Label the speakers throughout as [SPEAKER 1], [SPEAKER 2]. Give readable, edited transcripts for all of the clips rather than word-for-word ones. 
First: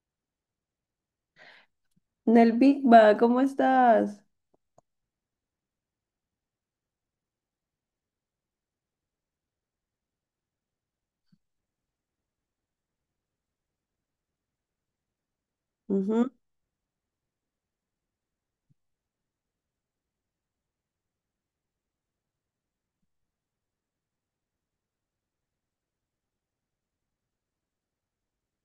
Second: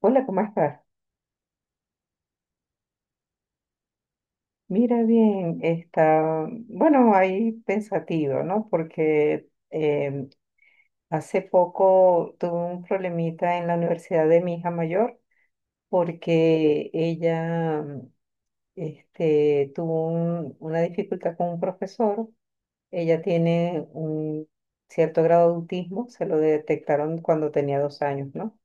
[SPEAKER 1] Hola, ¿cómo estás?
[SPEAKER 2] Nel Big Bang, ¿cómo estás?
[SPEAKER 1] Mira bien, está, bueno, ahí pensativo, ¿no? Porque hace poco tuve un problemita en la universidad de mi hija mayor
[SPEAKER 2] Ujú.
[SPEAKER 1] porque ella tuvo una dificultad con un profesor. Ella tiene un cierto grado de autismo, se lo detectaron cuando tenía 2 años, ¿no?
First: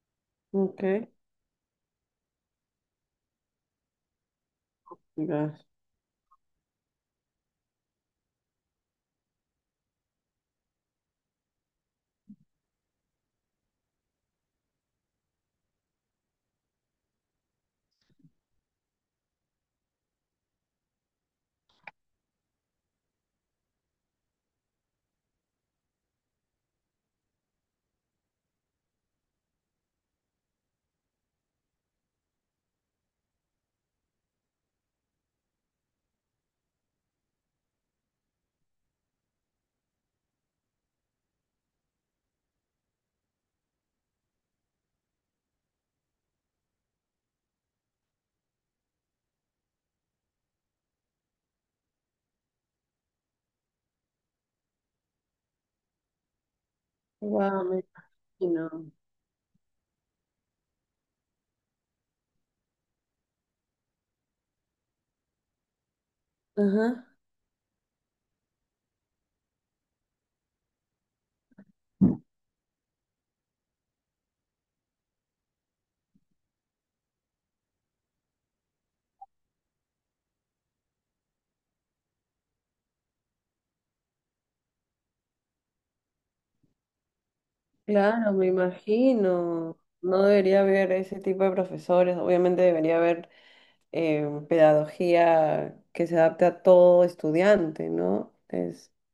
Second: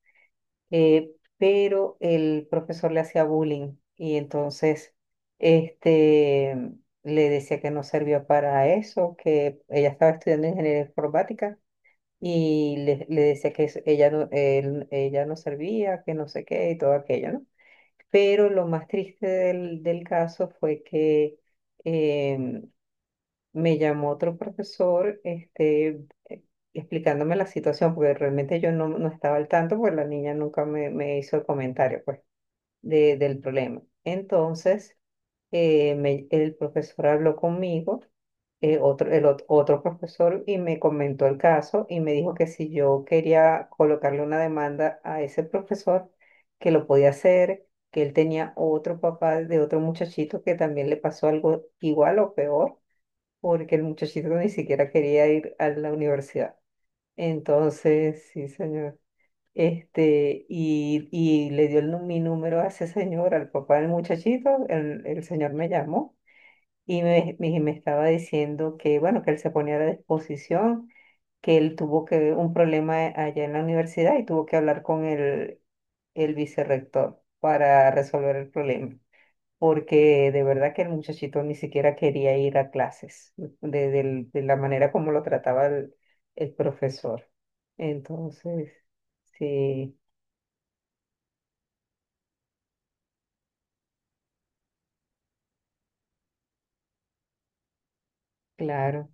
[SPEAKER 2] Ok.
[SPEAKER 1] eh, pero el profesor le hacía bullying y entonces
[SPEAKER 2] Ya.
[SPEAKER 1] este, le decía que no servía para eso, que ella estaba estudiando ingeniería informática y le decía que ella no servía, que no sé qué y todo aquello, ¿no? Pero lo más triste del caso fue que... em, me llamó otro profesoreh, explicándome la situación, porque realmente yo no, no estaba al tanto, porque la niña nunca me hizo el comentario, pues, del problema. Entonces, el profesor habló conmigo, otro profesor, y me comentó el caso y me dijo que si yo quería colocarle una demanda a ese profesor, que lo podía hacer, que él tenía otro papá de otro muchachito que también le pasó algo igual o peor porque el muchachito ni siquiera quería ir a la universidad.
[SPEAKER 2] Wow, me
[SPEAKER 1] Entonces, sí,
[SPEAKER 2] imagino.
[SPEAKER 1] señor. Y le dio mi número a ese señor, al papá del muchachito. El señor me llamó y
[SPEAKER 2] Ajá.
[SPEAKER 1] me estaba diciendo que, bueno, que él se ponía a la disposición, que él tuvo un problema allá en la universidad y tuvo que hablar con el vicerrector para resolver el problema porque de verdad que el muchachito ni siquiera quería ir a clases, de la manera como lo trataba el profesor.
[SPEAKER 2] Claro, me
[SPEAKER 1] Entonces,
[SPEAKER 2] imagino.
[SPEAKER 1] sí,
[SPEAKER 2] No debería haber ese tipo de profesores. Obviamente debería haber pedagogía que se adapte a todo estudiante, ¿no? Es...
[SPEAKER 1] claro.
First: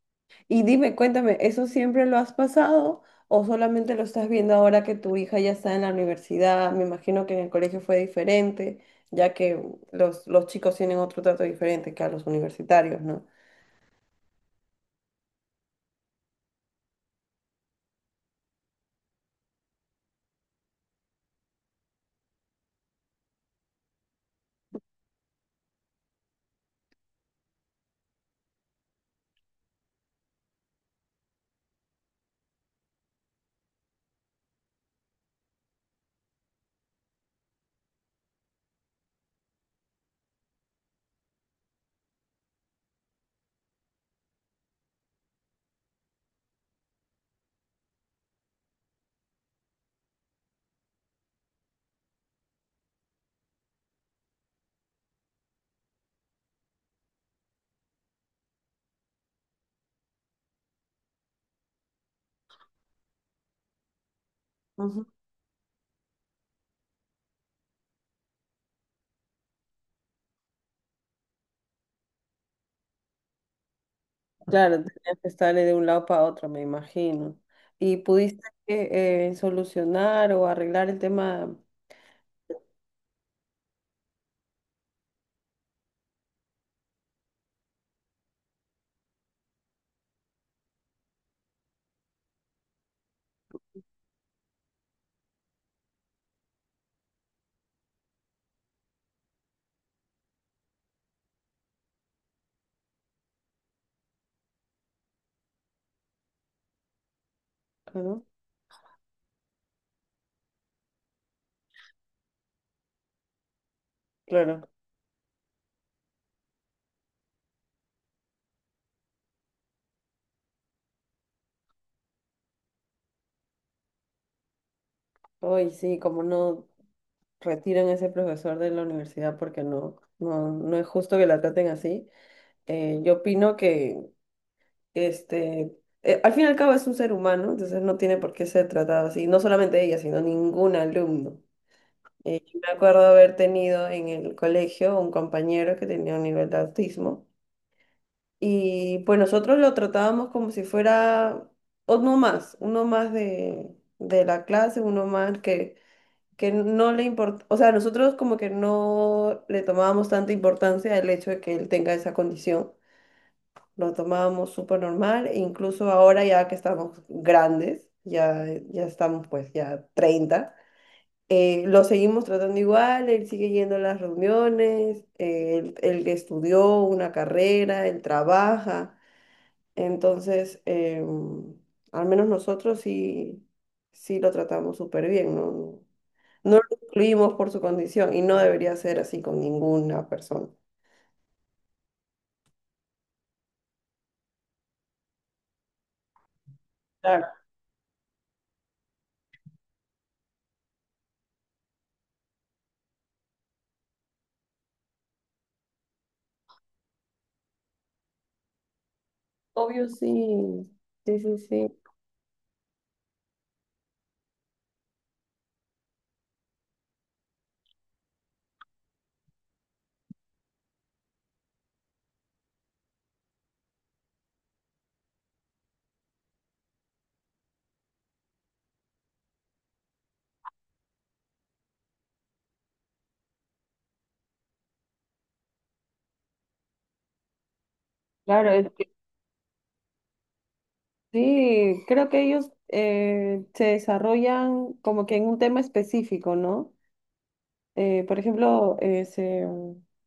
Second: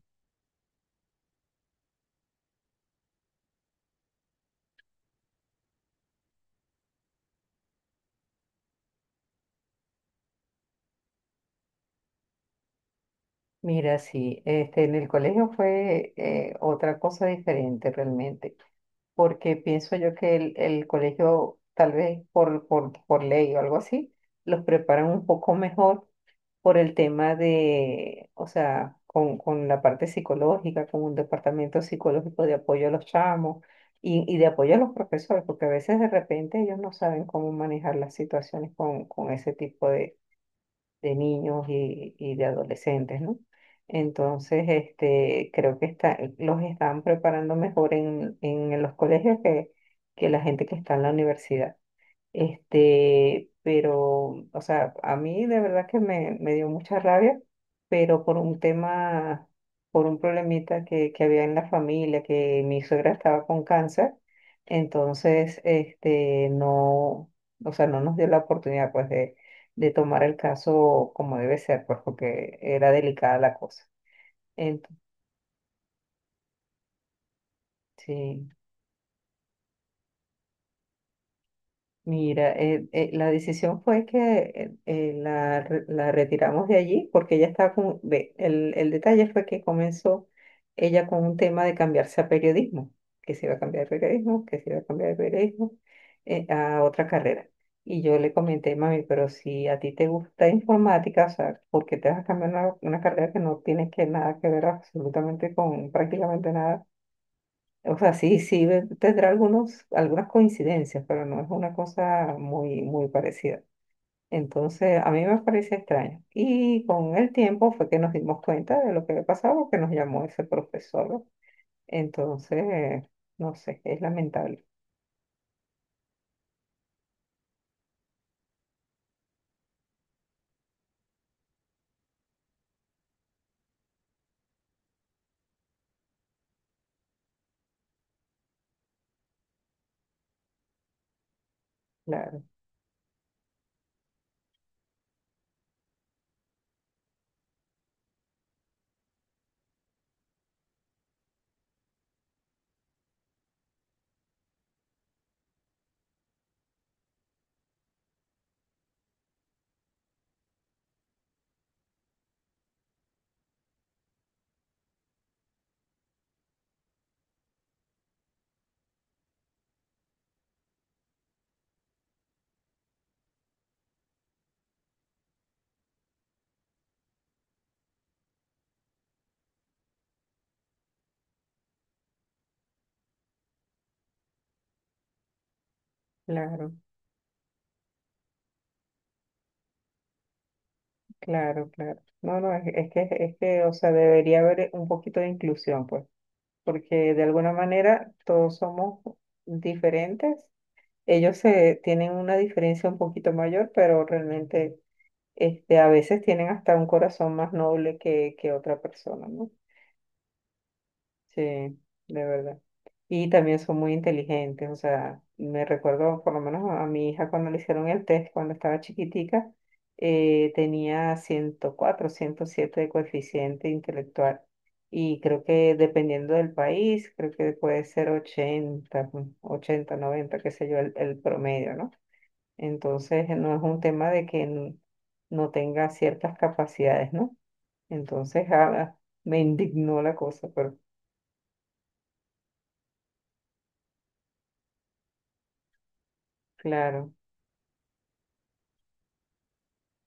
[SPEAKER 2] Y dime, cuéntame, ¿eso siempre lo has pasado o solamente lo estás viendo ahora que tu hija ya está en la universidad? Me imagino que en el colegio fue diferente, ya que los chicos tienen otro trato diferente que a los universitarios, ¿no?
[SPEAKER 1] Mira, sí, en el colegio fue otra cosa diferente realmente, porque pienso yo que el colegio, tal vez por ley o algo así, los preparan un poco mejor por el tema de, o sea, con la parte psicológica, con un departamento psicológico de apoyo a los chamos y de apoyo a los profesores, porque a veces de repente ellos no saben cómo manejar las situaciones con ese tipo de niños y de adolescentes, ¿no? Entonces, creo que los están preparando mejor en los colegios que la gente que está en la universidad. Pero, o sea, a mí de verdad que me dio mucha rabia, pero por un tema, por un problemita que había en la familia, que mi suegra estaba con cáncer,
[SPEAKER 2] Ujú.
[SPEAKER 1] entonces, no, o sea, no nos dio la oportunidad, pues, de tomar el caso como debe ser, pues, porque era delicada la cosa.
[SPEAKER 2] Claro, tenías que estarle de un lado para otro, me imagino. ¿Y pudiste
[SPEAKER 1] Entonces,
[SPEAKER 2] solucionar o arreglar el tema?
[SPEAKER 1] mira, la decisión fue que la retiramos de allí porque ella estaba con, el detalle fue que comenzó ella con un tema de cambiarse a periodismo, que se iba a cambiar de periodismo, que se iba a cambiar de periodismo a otra carrera. Y yo le comenté, mami, pero si a ti te gusta informática, o sea, ¿por qué te vas a cambiar una carrera que no tiene que nada que ver absolutamente con prácticamente nada? O sea,
[SPEAKER 2] Claro.
[SPEAKER 1] sí, sí, tendrá algunas coincidencias, pero no es una cosa muy, muy parecida.
[SPEAKER 2] Claro.
[SPEAKER 1] Entonces, a mí me parecía extraño. Y con el tiempo fue que nos dimos cuenta de lo que había pasado, porque nos llamó ese profesor, ¿no? Entonces, no sé, es lamentable.
[SPEAKER 2] Hoy sí, como no retiran a ese profesor de la universidad? Porque no, no, no es justo que la traten así. Yo opino que este, al fin y al cabo es un ser humano, entonces no tiene por qué ser tratado así, no solamente ella, sino ningún alumno.
[SPEAKER 1] Claro,
[SPEAKER 2] Yo me acuerdo haber tenido en el colegio un compañero que tenía un nivel de autismo, y pues nosotros lo tratábamos como si fuera uno más, de la clase, uno más que no le importa, o sea, nosotros como que no le tomábamos tanta importancia el hecho de que él tenga esa condición. Lo tomábamos súper normal, e incluso ahora ya que estamos grandes, ya, ya estamos pues ya treinta. Lo seguimos tratando igual, él sigue yendo a las reuniones, él estudió una carrera, él trabaja. entonces em, Al menos nosotros sí, sí lo tratamos súper bien, ¿no? No lo
[SPEAKER 1] claro,
[SPEAKER 2] excluimos por su condición y no debería ser así con ninguna persona.
[SPEAKER 1] claro, claro. No, no, es que, o sea, debería haber un poquito de inclusión, pues, porque de
[SPEAKER 2] Claro.
[SPEAKER 1] alguna manera todos somos diferentes. Ellos se tienen una diferencia un poquito mayor, pero realmente a veces tienen hasta un corazón más noble que otra persona, ¿no?
[SPEAKER 2] Obvio, sí. Sí, sí,
[SPEAKER 1] Sí,
[SPEAKER 2] sí.
[SPEAKER 1] de verdad. Y también son muy inteligentes, o sea, me recuerdo por lo menos a mi hija cuando le hicieron el test, cuando estaba chiquitica, tenía 104, 107 de coeficiente intelectual. Y creo que dependiendo del país, creo que puede ser 80, 80, 90, qué sé yo, el promedio, ¿no? Entonces, no es un tema de no tenga ciertas capacidades, ¿no? Entonces,
[SPEAKER 2] Claro, es que
[SPEAKER 1] ah, me indignó la cosa, pero
[SPEAKER 2] sí, creo que ellos se desarrollan como que en un tema específico, ¿no?
[SPEAKER 1] claro,
[SPEAKER 2] Por ejemplo,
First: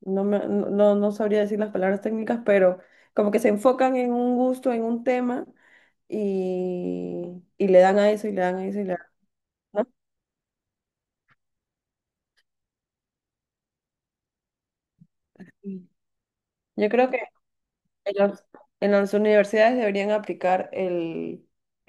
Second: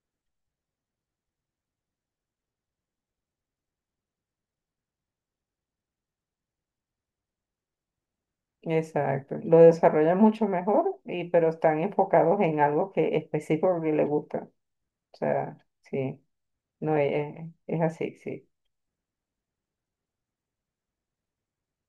[SPEAKER 2] no, no, no sabría decir las palabras técnicas, pero como que se enfocan en un gusto, en un tema, y le dan a eso, y le dan a eso, y le dan,
[SPEAKER 1] exacto. Lo
[SPEAKER 2] ¿no?
[SPEAKER 1] desarrollan mucho mejor, pero están enfocados en algo que específico que le gusta. O sea,
[SPEAKER 2] Sí.
[SPEAKER 1] sí,
[SPEAKER 2] Yo
[SPEAKER 1] no,
[SPEAKER 2] creo que...
[SPEAKER 1] es,
[SPEAKER 2] En
[SPEAKER 1] así,
[SPEAKER 2] las,
[SPEAKER 1] sí,
[SPEAKER 2] en las universidades deberían aplicar el,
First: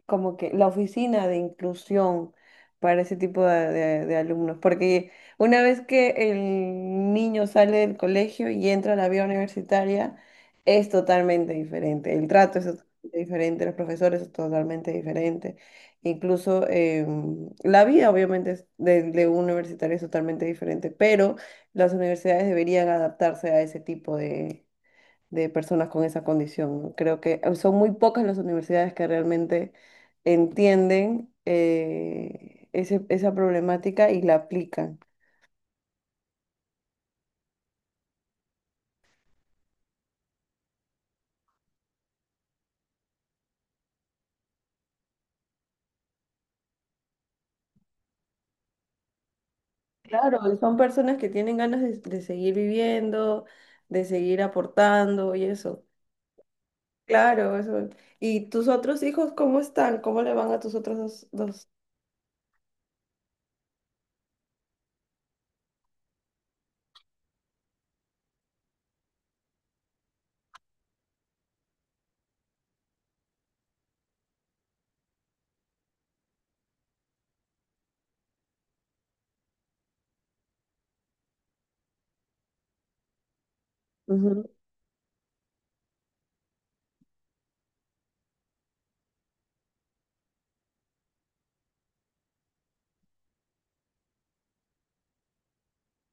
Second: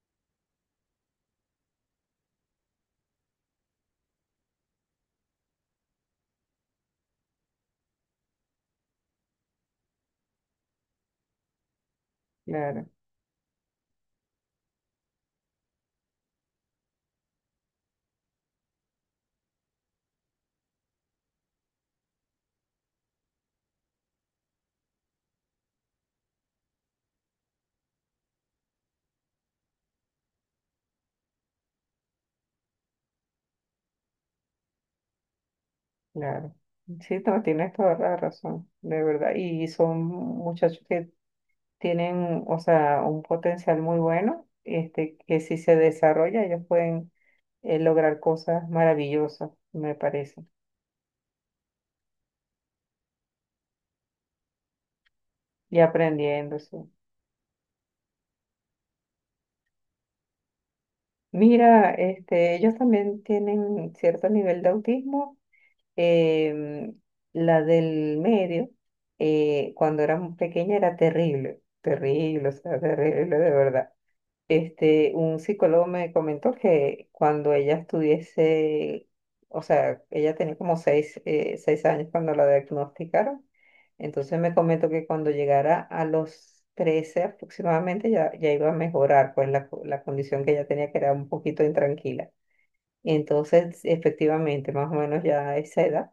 [SPEAKER 2] como que la oficina de inclusión para ese tipo de, de alumnos, porque una vez que el niño sale del colegio y entra a la vida universitaria, es totalmente diferente. El trato es totalmente
[SPEAKER 1] claro,
[SPEAKER 2] diferente, los profesores es totalmente diferente. Incluso la vida, obviamente, es de un universitario es totalmente diferente, pero las universidades deberían adaptarse a ese tipo de personas con esa condición, ¿no? Creo que son muy pocas las universidades que realmente entienden esa problemática y la aplican.
[SPEAKER 1] claro. Sí, no, tienes toda la razón, de verdad. Y son muchachos que tienen, o sea, un potencial muy bueno, que si se desarrolla, ellos pueden lograr cosas maravillosas, me
[SPEAKER 2] Claro,
[SPEAKER 1] parece,
[SPEAKER 2] y son personas que tienen ganas de seguir viviendo, de seguir aportando y
[SPEAKER 1] y
[SPEAKER 2] eso.
[SPEAKER 1] aprendiendo, sí.
[SPEAKER 2] Claro, eso. ¿Y tus otros hijos cómo están? ¿Cómo le van a tus otros dos? ¿Dos?
[SPEAKER 1] Mira, ellos también tienen cierto nivel de autismo. em, la del medio, cuando era pequeña, era terrible, terrible, o sea, terrible de verdad. Un psicólogo me comentó que cuando ella estuviese, o sea, ella tenía como 6 años cuando la diagnosticaron, entonces
[SPEAKER 2] Ujú.
[SPEAKER 1] me comentó que cuando llegara a los 13 aproximadamente ya, ya iba a mejorar, pues la condición que ella tenía que era un poquito intranquila. Entonces, efectivamente, más o menos ya a esa edad,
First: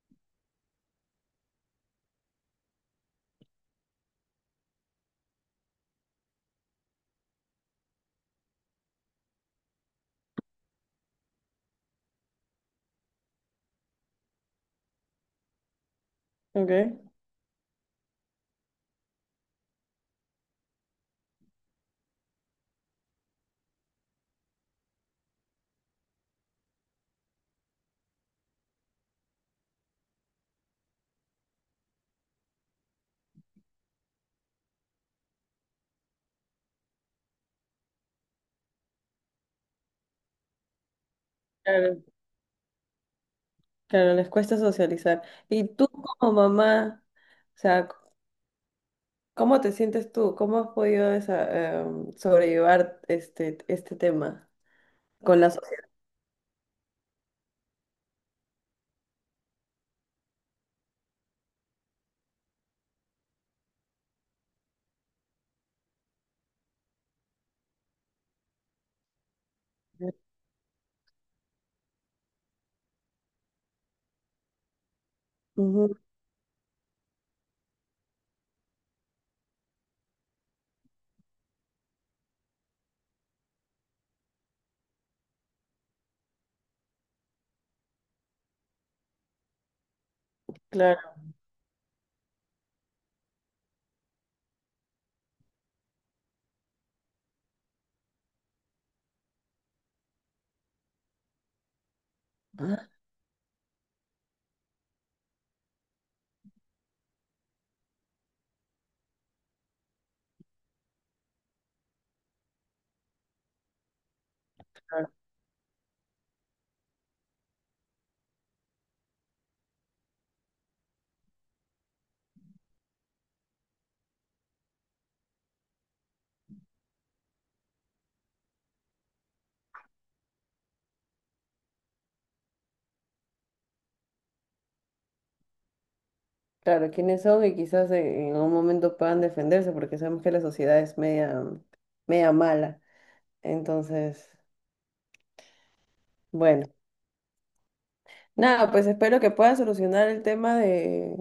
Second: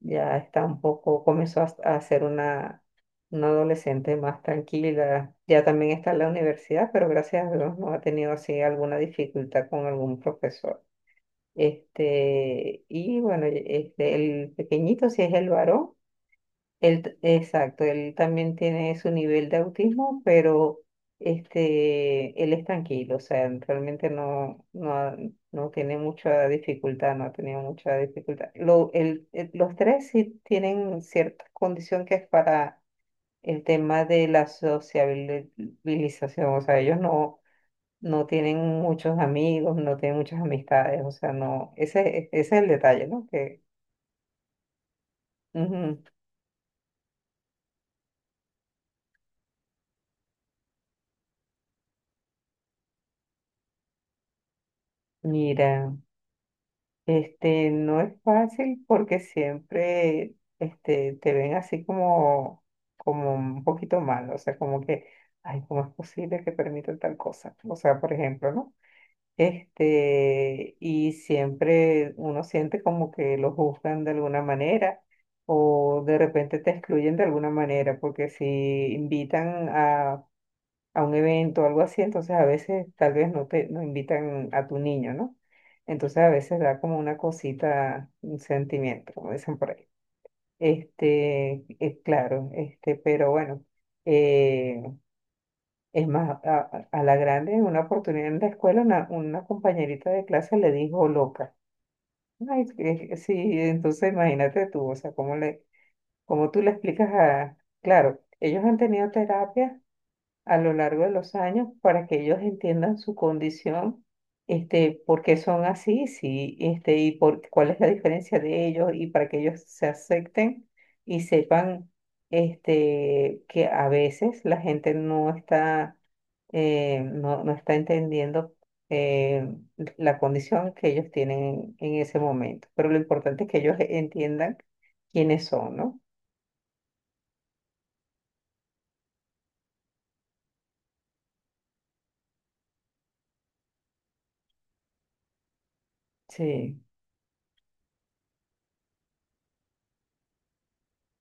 [SPEAKER 1] ya está un poco, comenzó a ser una adolescente más tranquila. Ya también está en la universidad, pero gracias a Dios no ha tenido así alguna dificultad con algún profesor. Y bueno, el pequeñito, si es el varón,
[SPEAKER 2] Ok.
[SPEAKER 1] exacto, él también tiene su nivel de autismo, pero él es tranquilo, o sea, realmente no, no, no tiene mucha dificultad, no ha tenido mucha dificultad. Los tres sí tienen cierta condición que es para el tema de la sociabilización, o sea, ellos no, no tienen muchos amigos, no tienen muchas amistades, o sea, no,
[SPEAKER 2] Claro,
[SPEAKER 1] ese es el detalle, ¿no? Que,
[SPEAKER 2] claro, les cuesta socializar. ¿Y tú
[SPEAKER 1] ujú,
[SPEAKER 2] como mamá? O sea, ¿cómo te sientes tú? ¿Cómo has podido sobrellevar este tema con la sociedad?
[SPEAKER 1] mira. No es fácil porque siempre te ven así como, como un poquito mal, o sea, como que, ay, ¿cómo es posible que permitan tal cosa? O sea, por ejemplo, ¿no? Y siempre uno siente como que lo juzgan de alguna manera
[SPEAKER 2] Ujú.
[SPEAKER 1] o de repente te excluyen de alguna manera, porque si invitan a un evento o algo así, entonces a veces tal vez no te no invitan a tu niño, ¿no? Entonces a veces da como una cosita, un sentimiento, como dicen por ahí.
[SPEAKER 2] Claro.
[SPEAKER 1] Es claro, pero bueno, eh, es más, a, la grande, en una oportunidad en la escuela, una compañerita de clase le dijo loca. Ay,
[SPEAKER 2] Ah.
[SPEAKER 1] sí, entonces imagínate tú, o sea, cómo tú le explicas a, claro, ellos han tenido terapia a lo largo de los años para que ellos entiendan su condición,
[SPEAKER 2] Claro,
[SPEAKER 1] por qué son así, sí, y por cuál es la diferencia de ellos y para que ellos se acepten y sepan que a veces la gente no está, no, no está entendiendo eh, la condición que ellos tienen en ese momento. Pero lo importante es que ellos entiendan quiénes son, ¿no?
[SPEAKER 2] claro, quiénes son, y quizás en un momento puedan defenderse porque sabemos que la sociedad es media, media mala. Entonces, bueno,
[SPEAKER 1] Sí.
[SPEAKER 2] nada, pues espero que puedas solucionar el tema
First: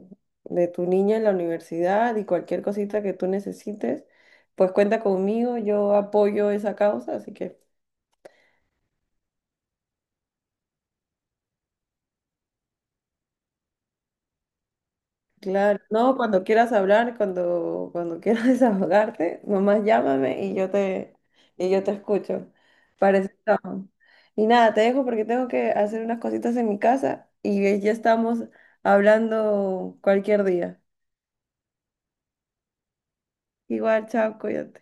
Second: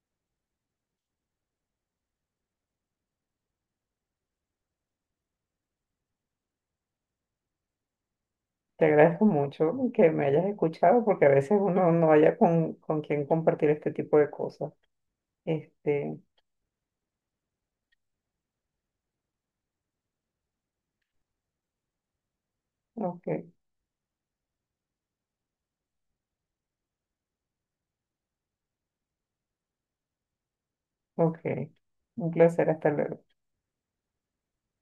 [SPEAKER 2] de tu niña en la universidad, y cualquier cosita que tú necesites, pues cuenta conmigo, yo apoyo esa causa, así que...
[SPEAKER 1] Te agradezco mucho que me hayas escuchado porque a veces uno no haya con quién compartir este tipo de cosas.
[SPEAKER 2] Claro, no,
[SPEAKER 1] Este,
[SPEAKER 2] cuando quieras hablar, cuando, cuando quieras desahogarte, nomás llámame y yo te escucho.
[SPEAKER 1] ok,
[SPEAKER 2] Parece que estamos. Y nada, te dejo porque tengo que hacer unas cositas en mi casa y ya estamos hablando cualquier día.
[SPEAKER 1] ok. Un placer, hasta luego.
[SPEAKER 2] Igual, chao, cuídate.